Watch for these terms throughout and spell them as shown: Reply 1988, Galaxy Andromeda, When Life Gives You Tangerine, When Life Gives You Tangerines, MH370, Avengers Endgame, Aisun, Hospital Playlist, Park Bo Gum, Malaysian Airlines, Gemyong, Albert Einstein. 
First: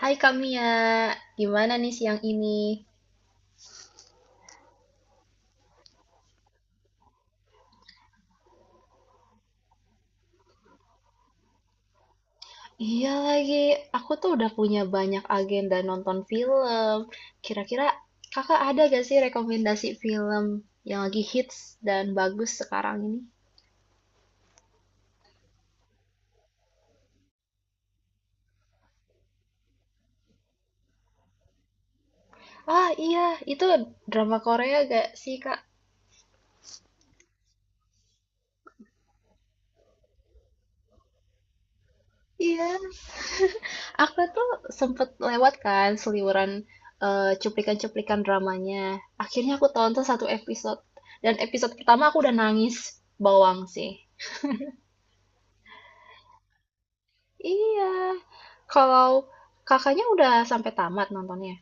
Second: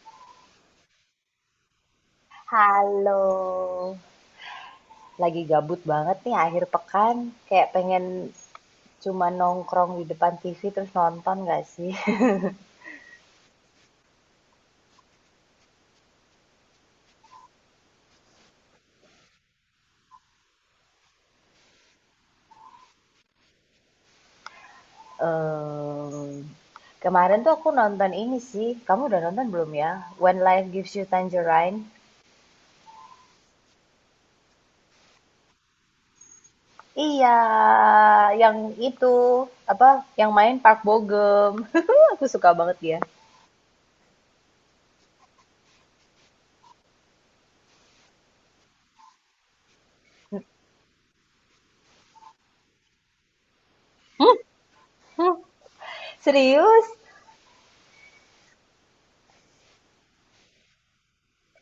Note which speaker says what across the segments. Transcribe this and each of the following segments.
Speaker 1: Hai Kamia, gimana nih siang ini?
Speaker 2: Halo, lagi gabut banget nih akhir pekan, kayak pengen cuma nongkrong di depan TV terus nonton gak sih?
Speaker 1: Iya lagi, aku tuh udah punya banyak agenda nonton film. Kira-kira kakak ada gak sih rekomendasi film yang lagi hits dan bagus sekarang ini?
Speaker 2: Em, kemarin tuh aku nonton ini sih, kamu udah nonton belum ya? When Life Gives You Tangerine.
Speaker 1: Ah iya, itu drama Korea gak sih kak?
Speaker 2: Iya, yang itu apa? Yang main Park Bo Gum. Aku suka
Speaker 1: Iya,
Speaker 2: banget dia.
Speaker 1: aku tuh sempet lewat kan seliweran cuplikan-cuplikan dramanya. Akhirnya aku tonton satu episode. Dan episode pertama aku udah nangis bawang sih.
Speaker 2: Serius?
Speaker 1: Iya. Kalau Kakaknya udah sampai tamat nontonnya?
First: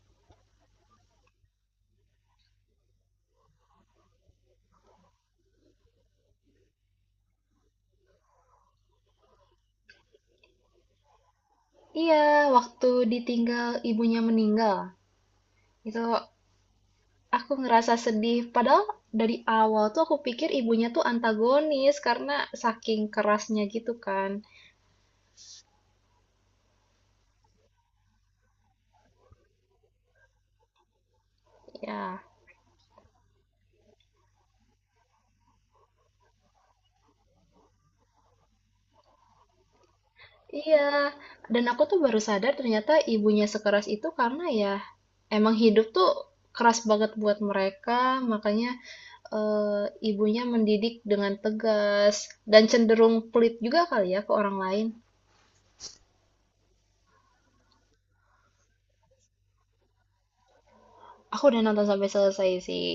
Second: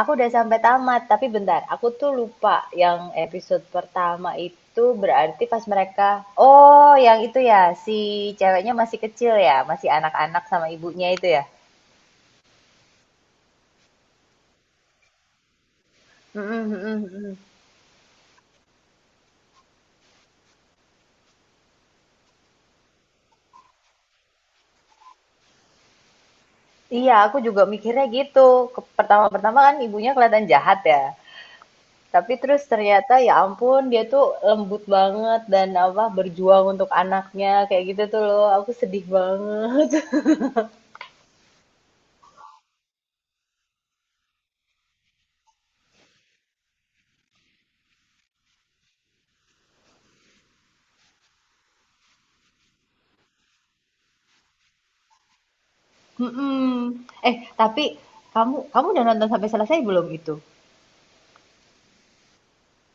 Speaker 2: Aku udah sampai tamat, tapi bentar, aku tuh lupa yang episode pertama itu berarti pas mereka, oh yang itu ya, si ceweknya masih kecil ya, masih anak-anak sama ibunya itu ya.
Speaker 1: Iya, waktu ditinggal ibunya meninggal. Itu
Speaker 2: Mm-mm, mm-mm, mm-mm.
Speaker 1: aku ngerasa sedih. Padahal dari awal tuh aku pikir ibunya tuh antagonis karena saking kerasnya gitu kan.
Speaker 2: Iya, aku juga mikirnya gitu. Pertama-pertama kan ibunya kelihatan jahat ya.
Speaker 1: Ya,
Speaker 2: Tapi terus ternyata ya ampun dia tuh lembut banget dan apa berjuang untuk anaknya kayak gitu tuh loh. Aku sedih banget.
Speaker 1: iya. Dan aku tuh baru sadar ternyata ibunya sekeras itu karena ya emang hidup tuh keras banget buat mereka. Makanya ibunya mendidik dengan tegas dan cenderung pelit juga kali ya ke orang lain.
Speaker 2: Mhm. Eh, tapi kamu kamu udah nonton sampai selesai belum itu?
Speaker 1: Aku udah nonton sampai selesai sih.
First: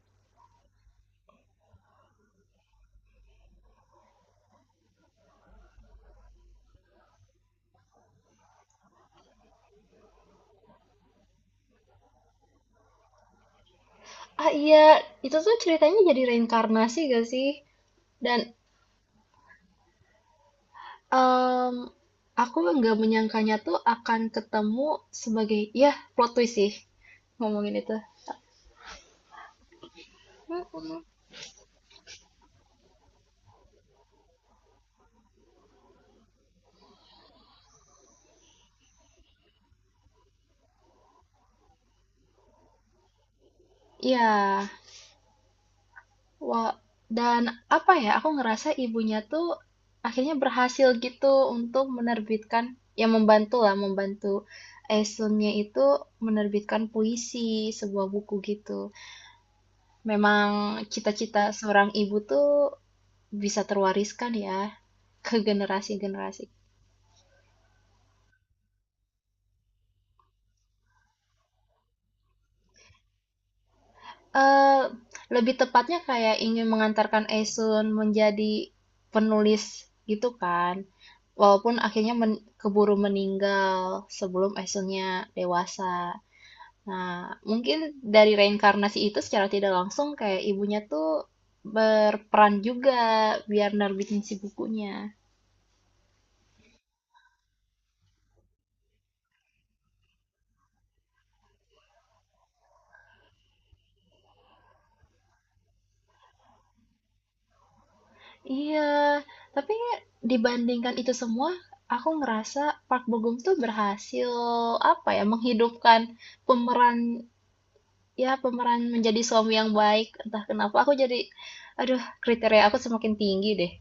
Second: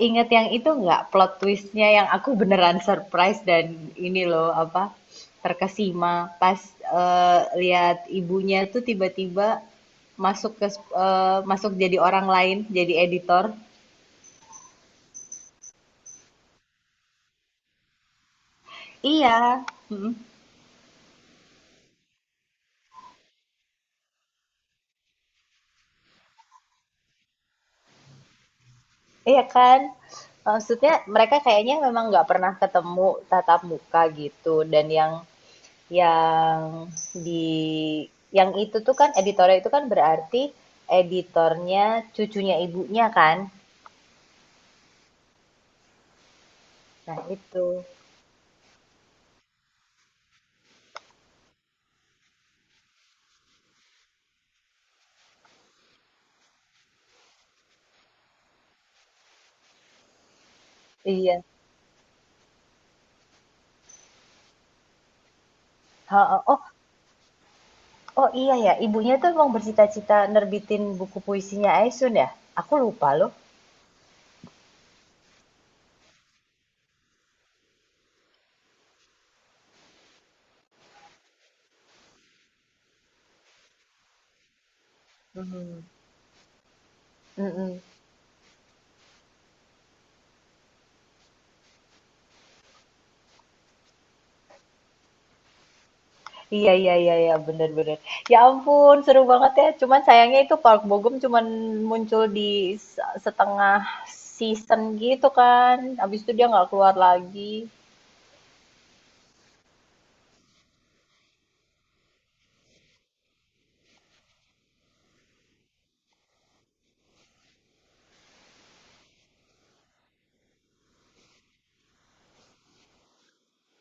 Speaker 2: Ingat yang itu nggak, plot twistnya yang aku beneran surprise dan ini loh apa, terkesima pas lihat ibunya tuh tiba-tiba masuk jadi orang lain, jadi editor.
Speaker 1: Ah iya, itu tuh ceritanya jadi reinkarnasi gak sih? Dan
Speaker 2: Iya, mm-mm.
Speaker 1: em, aku nggak menyangkanya tuh akan ketemu sebagai ya plot twist sih ngomongin itu.
Speaker 2: Iya kan? Maksudnya
Speaker 1: Mm-mm.
Speaker 2: mereka kayaknya memang nggak pernah ketemu tatap muka gitu, dan yang di yang itu tuh kan editornya, itu kan berarti editornya cucunya ibunya kan.
Speaker 1: Iya, wah,
Speaker 2: Nah,
Speaker 1: dan
Speaker 2: itu.
Speaker 1: apa ya, aku ngerasa ibunya tuh akhirnya berhasil gitu untuk menerbitkan, yang membantu lah, membantu Esunnya itu menerbitkan puisi, sebuah buku gitu. Memang cita-cita
Speaker 2: Iya.
Speaker 1: seorang ibu tuh bisa terwariskan ya ke
Speaker 2: Heeh.
Speaker 1: generasi-generasi.
Speaker 2: Oh, oh iya ya, ibunya tuh emang bercita-cita nerbitin buku puisinya Aisun ya? Aku lupa loh.
Speaker 1: Eee, Lebih tepatnya kayak ingin mengantarkan Aisun menjadi penulis gitu kan. Walaupun akhirnya keburu meninggal sebelum Aisunnya
Speaker 2: Mhm.
Speaker 1: dewasa. Nah, mungkin
Speaker 2: Mhm.
Speaker 1: dari reinkarnasi itu secara tidak langsung kayak ibunya tuh berperan juga biar nerbitin si bukunya.
Speaker 2: Iya, iya, iya, iya, bener, bener. Ya ampun, seru banget ya. Cuman sayangnya itu Park Bogum Gum cuman muncul di setengah season gitu kan. Habis itu dia nggak keluar lagi.
Speaker 1: Iya, tapi dibandingkan itu semua, aku ngerasa Park Bo Gum tuh berhasil apa ya menghidupkan pemeran, ya pemeran menjadi suami yang baik. Entah kenapa aku jadi aduh kriteria aku semakin tinggi deh.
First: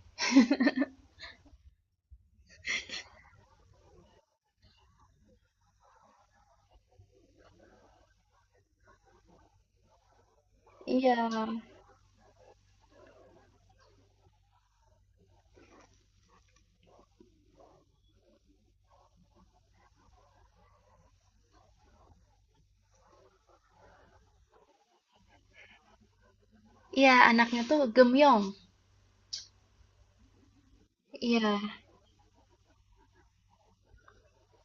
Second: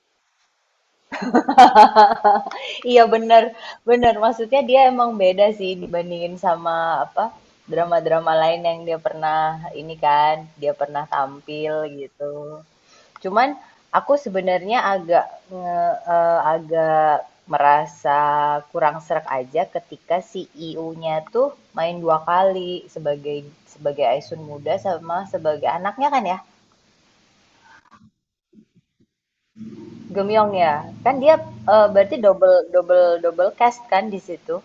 Speaker 2: Iya bener, bener. Maksudnya dia emang beda sih dibandingin sama apa drama-drama lain yang dia pernah ini kan, dia pernah
Speaker 1: Iya,
Speaker 2: tampil gitu. Cuman aku sebenarnya agak merasa kurang serak aja ketika CEO-nya tuh main dua kali sebagai sebagai Aisun muda sama sebagai anaknya kan ya,
Speaker 1: iya anaknya tuh Gemyong
Speaker 2: Gemyong ya. Kan dia
Speaker 1: iya.
Speaker 2: berarti double double double cast kan di situ.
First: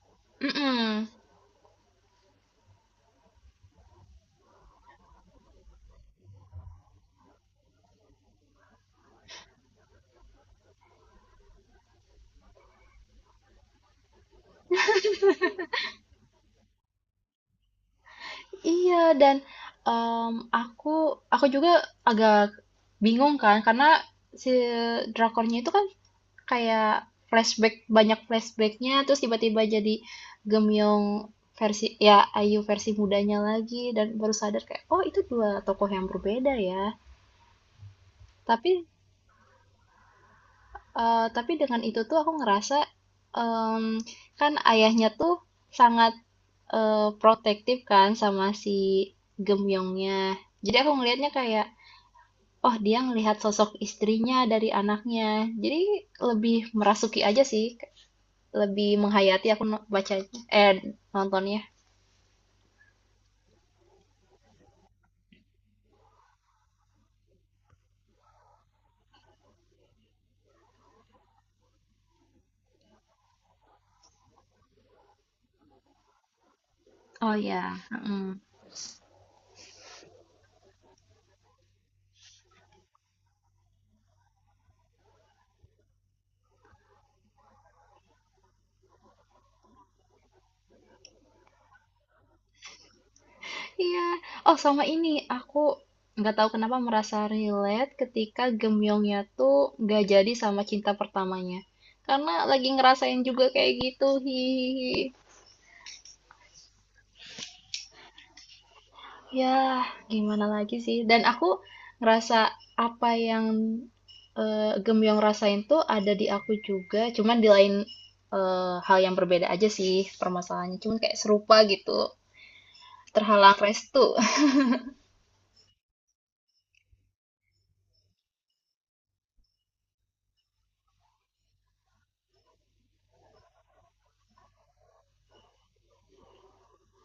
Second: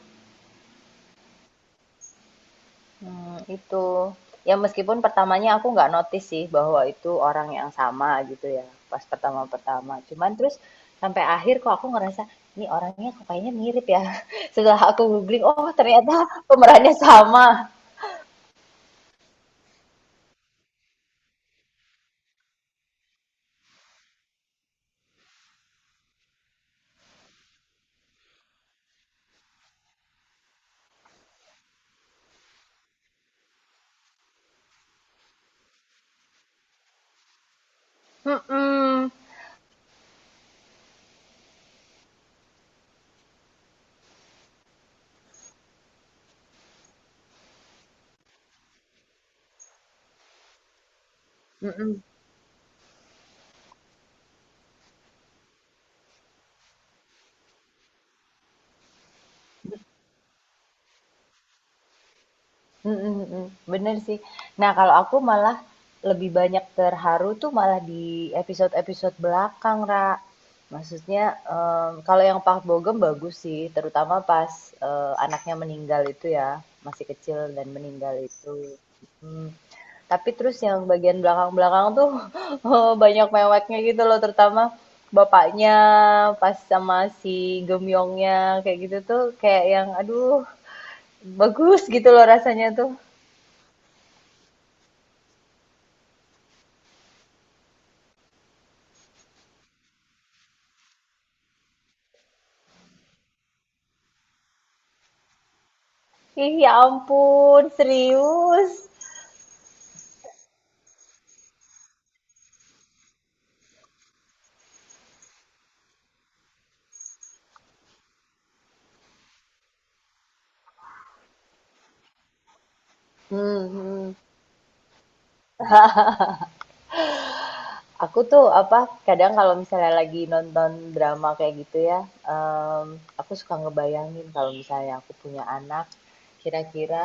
Speaker 1: Mm-mm.
Speaker 2: Itu. Ya meskipun pertamanya aku nggak notice sih bahwa itu orang yang sama gitu ya, pas pertama-pertama. Cuman terus sampai akhir kok aku ngerasa, "Ini orangnya kok kayaknya mirip ya?" Setelah aku googling, oh ternyata pemerannya sama.
Speaker 1: Iya dan em, aku aku juga agak bingung kan karena si drakornya itu kan kayak flashback, banyak flashbacknya terus tiba-tiba jadi Gemyong versi ya Ayu versi mudanya lagi dan baru sadar kayak oh itu dua tokoh yang berbeda ya tapi.
Speaker 2: Mhm,
Speaker 1: Tapi dengan itu tuh aku ngerasa, mmm, kan ayahnya tuh sangat, protektif kan sama si Gemyongnya. Jadi aku ngelihatnya kayak,
Speaker 2: mhm.
Speaker 1: oh dia ngelihat sosok istrinya dari anaknya. Jadi lebih merasuki aja sih, lebih menghayati aku no bacanya eh, nontonnya.
Speaker 2: Mhm, mhm, bener sih. Nah, kalau aku malah lebih banyak terharu tuh malah di episode-episode belakang, Ra. Maksudnya, kalau yang Park Bo Gum bagus sih, terutama pas, anaknya meninggal itu ya, masih
Speaker 1: Oh
Speaker 2: kecil dan
Speaker 1: ya,
Speaker 2: meninggal
Speaker 1: mhm.
Speaker 2: itu, mhm. Tapi terus yang bagian belakang-belakang tuh, banyak meweknya gitu loh, terutama bapaknya pas sama si Gemyongnya kayak gitu tuh kayak yang aduh, bagus gitu loh rasanya tuh.
Speaker 1: Iya. Oh, sama ini aku nggak tahu kenapa merasa relate ketika Gemyongnya tuh nggak jadi sama cinta pertamanya. Karena lagi ngerasain juga kayak gitu. Hihihi.
Speaker 2: Ih, ya ampun, serius.
Speaker 1: Ya, gimana lagi sih? Dan aku ngerasa apa yang Gemyong rasain tuh ada di aku juga, cuman di lain hal yang berbeda aja sih permasalahannya. Cuman kayak serupa gitu, terhalang
Speaker 2: Hmm, hmm.
Speaker 1: restu.
Speaker 2: Aku tuh apa, kadang kalau misalnya lagi nonton drama kayak gitu ya, em, aku suka ngebayangin kalau misalnya aku punya anak, kira-kira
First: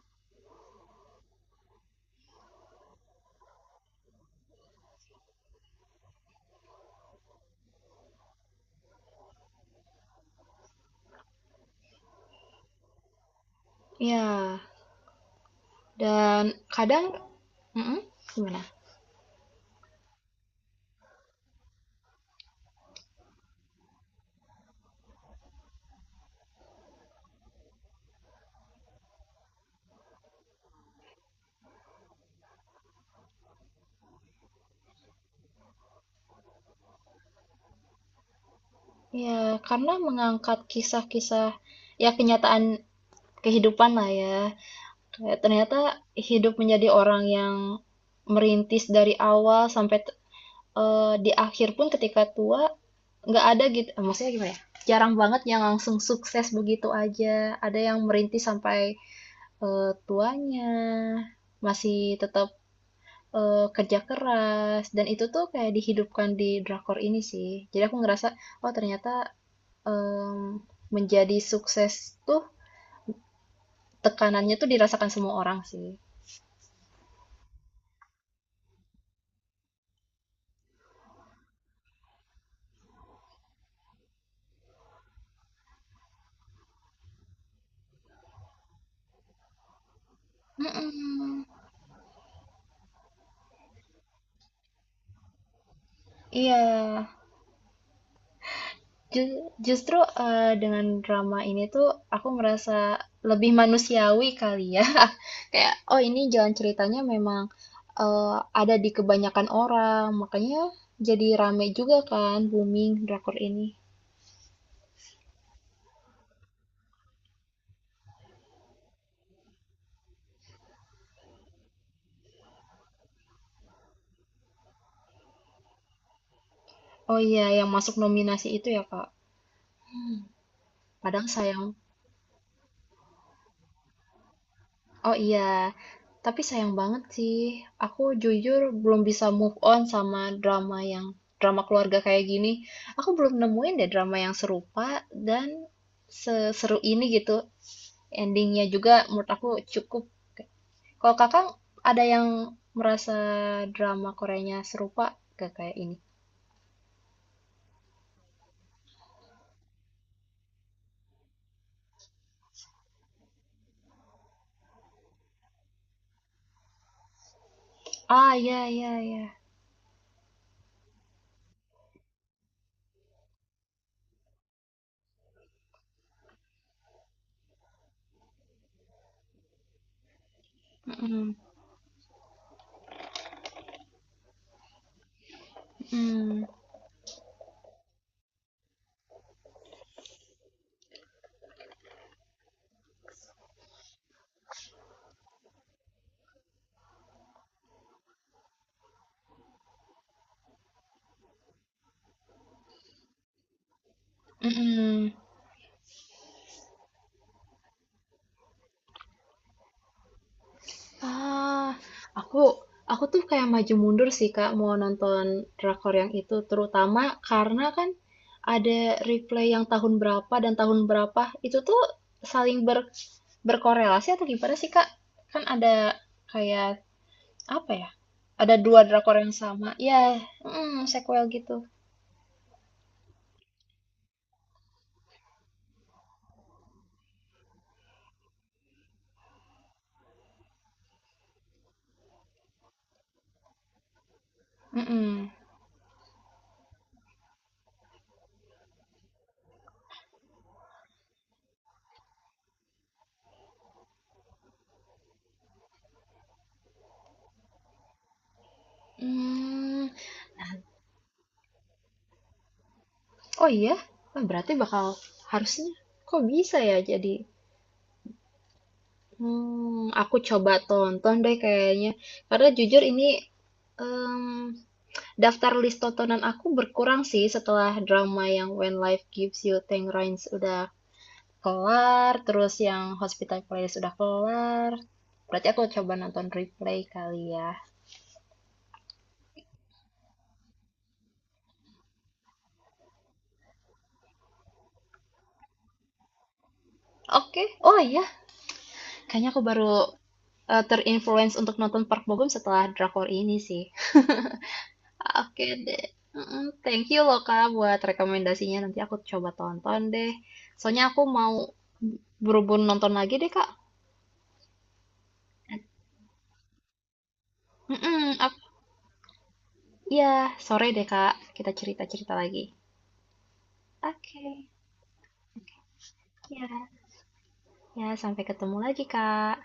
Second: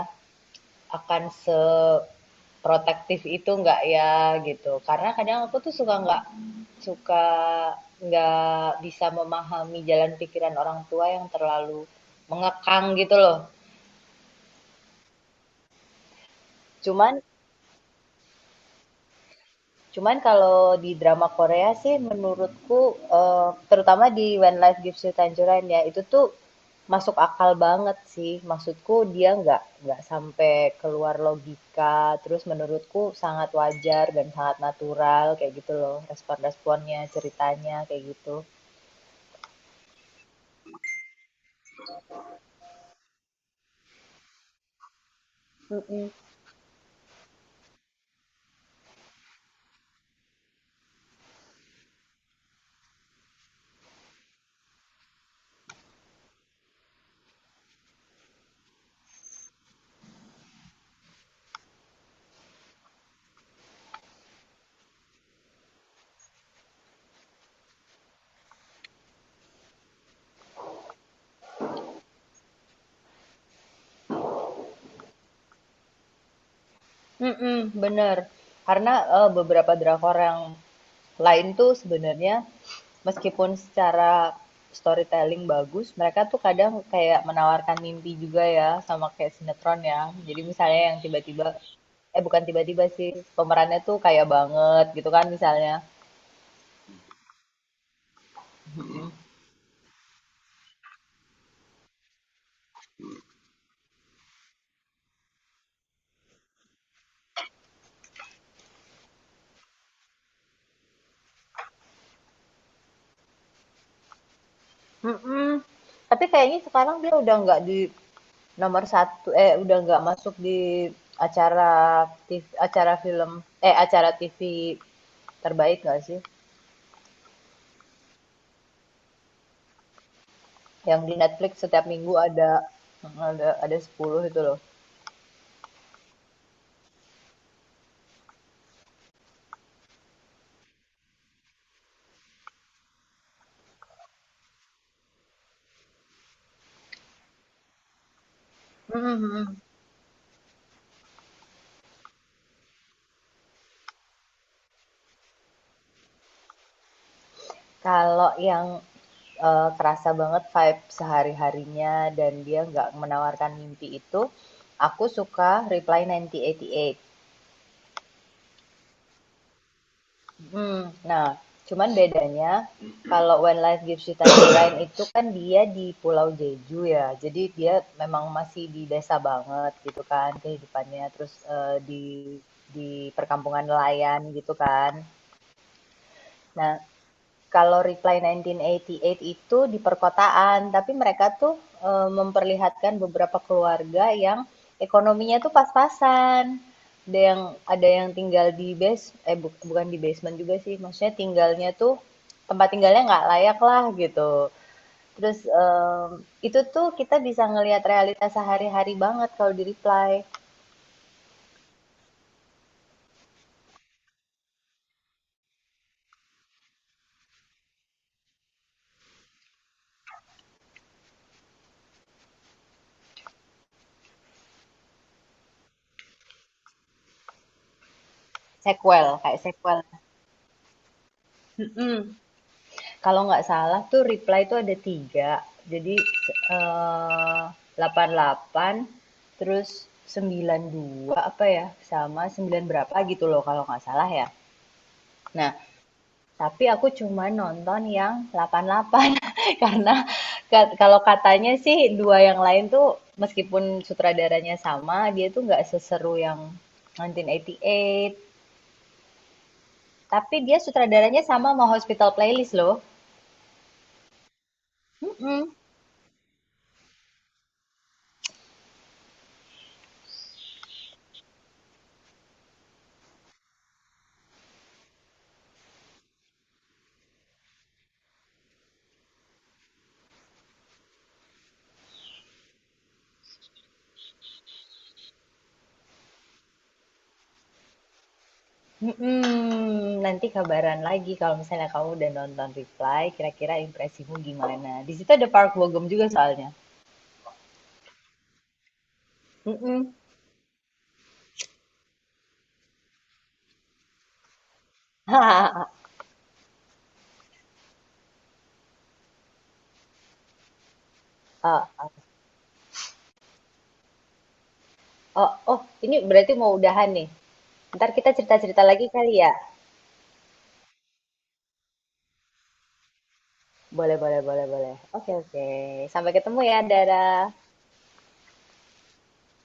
Speaker 2: akan seprotektif itu nggak ya gitu. Karena kadang aku tuh suka nggak bisa memahami jalan pikiran orang tua yang terlalu mengekang gitu loh.
Speaker 1: Ya, dan kadang,
Speaker 2: Cuman
Speaker 1: mm-mm, gimana?
Speaker 2: Cuman kalau di drama Korea sih menurutku, terutama di When Life Gives You Tangerine ya, itu tuh masuk akal banget sih. Maksudku dia nggak sampai keluar logika, terus menurutku sangat wajar dan sangat natural kayak gitu loh, respon-responnya, ceritanya, kayak gitu.
Speaker 1: Ya karena mengangkat kisah-kisah ya kenyataan kehidupan lah ya. Kayak ternyata
Speaker 2: Mhm.
Speaker 1: hidup menjadi orang yang merintis dari awal sampai di akhir pun ketika tua nggak ada gitu. Maksudnya gimana ya? Jarang banget yang langsung sukses begitu aja. Ada yang merintis sampai tuanya masih tetap kerja keras dan itu tuh kayak dihidupkan di drakor ini sih. Jadi aku ngerasa oh ternyata, mmm, menjadi sukses tuh tekanannya tuh dirasakan semua orang sih.
Speaker 2: Mhm, bener. Karena, beberapa drakor yang lain tuh sebenarnya meskipun secara storytelling bagus, mereka tuh kadang kayak menawarkan mimpi juga ya, sama kayak sinetron ya. Jadi misalnya yang
Speaker 1: Mhm,
Speaker 2: tiba-tiba, eh, bukan tiba-tiba sih, pemerannya tuh kaya banget gitu kan misalnya.
Speaker 1: iya. Ju Justru, dengan drama ini tuh aku merasa lebih manusiawi kali ya. Kayak, oh ini jalan ceritanya memang, eee, ada di kebanyakan orang, makanya jadi rame juga kan booming drakor ini.
Speaker 2: Mhm, tapi kayaknya sekarang dia udah nggak di nomor satu, eh, udah nggak masuk di acara tiv acara film eh, acara TV terbaik nggak sih?
Speaker 1: Oh iya, yang masuk nominasi itu ya, Kak.
Speaker 2: Yang di
Speaker 1: Kadang
Speaker 2: Netflix
Speaker 1: sayang.
Speaker 2: setiap minggu ada 10 itu loh.
Speaker 1: Oh iya, tapi sayang banget sih. Aku jujur belum bisa move on sama drama yang drama keluarga kayak gini. Aku belum nemuin deh drama yang serupa dan seseru ini gitu. Endingnya juga menurut aku
Speaker 2: Mm-hmm.
Speaker 1: cukup. Kalau kakak ada yang merasa drama Koreanya serupa gak kayak ini?
Speaker 2: Kalau kerasa banget vibe sehari-harinya dan dia nggak menawarkan mimpi itu, aku suka Reply 1988.
Speaker 1: Ah, iya, iya, iya.
Speaker 2: Nah, cuman bedanya kalau When Life Gives You Tangerine itu kan dia di Pulau Jeju ya. Jadi dia memang masih di desa banget gitu kan kehidupannya, terus
Speaker 1: Mm-mm.
Speaker 2: di perkampungan nelayan gitu kan.
Speaker 1: Mm-mm.
Speaker 2: Nah, kalau Reply 1988 itu di perkotaan, tapi mereka tuh memperlihatkan beberapa keluarga yang ekonominya tuh pas-pasan. Ada yang ada yang tinggal di base eh buk bukan di basement juga sih, maksudnya tinggalnya tuh tempat tinggalnya nggak layak lah gitu.
Speaker 1: Mm-mm.
Speaker 2: Terus, itu tuh kita bisa ngelihat realitas sehari-hari banget kalau di Reply.
Speaker 1: Ah, aku aku tuh kayak maju mundur sih Kak mau nonton drakor yang itu terutama karena kan ada replay yang tahun berapa dan tahun berapa itu tuh saling ber, berkorelasi atau gimana sih Kak? Kan ada kayak apa ya? Ada dua drakor
Speaker 2: Sequel,
Speaker 1: yang
Speaker 2: kayak
Speaker 1: sama.
Speaker 2: sequel.
Speaker 1: Ya, mm, sequel gitu.
Speaker 2: Mhm. Kalau nggak salah tuh reply tuh ada tiga. Jadi eh, 88, terus 92 apa ya, sama 9 berapa gitu loh kalau nggak salah ya.
Speaker 1: Mm-mm.
Speaker 2: Nah, tapi aku cuma nonton yang 88 karena kalau katanya sih dua yang lain tuh meskipun sutradaranya sama, dia tuh nggak seseru yang 1988,
Speaker 1: Hmm,
Speaker 2: tapi dia sutradaranya sama sama Hospital Playlist loh.
Speaker 1: oh iya, wah, berarti bakal
Speaker 2: Mm-mm.
Speaker 1: harusnya kok bisa ya jadi. Hmm, aku coba tonton deh kayaknya. Karena jujur ini em, daftar list tontonan aku berkurang sih setelah drama yang When Life Gives You Tangerines udah kelar, terus yang Hospital Playlist udah kelar. Berarti aku coba nonton replay kali ya.
Speaker 2: Mhm, nanti kabaran lagi kalau misalnya kamu udah nonton Reply, kira-kira impresimu gimana? Di situ ada Park Bo Gum juga soalnya.
Speaker 1: Oke, oh iya, kayaknya aku baru
Speaker 2: Mhm.
Speaker 1: terinfluence untuk nonton Park Bo Gum setelah drakor ini sih. Oke
Speaker 2: Oh,
Speaker 1: deh. Mm-mm, thank you loh Kak buat rekomendasinya. Nanti aku coba tonton deh. Soalnya aku mau berhubung nonton lagi deh Kak.
Speaker 2: oh, ini berarti mau udahan nih. Ntar kita
Speaker 1: Mm-mm, ap-
Speaker 2: cerita-cerita lagi kali ya?
Speaker 1: ya, sore deh Kak. Kita cerita-cerita lagi.
Speaker 2: Boleh, boleh, boleh,
Speaker 1: Oke.
Speaker 2: boleh. Oke, oke. Sampai ketemu
Speaker 1: Ya,
Speaker 2: ya, Dara.
Speaker 1: ya sampai ketemu lagi Kak.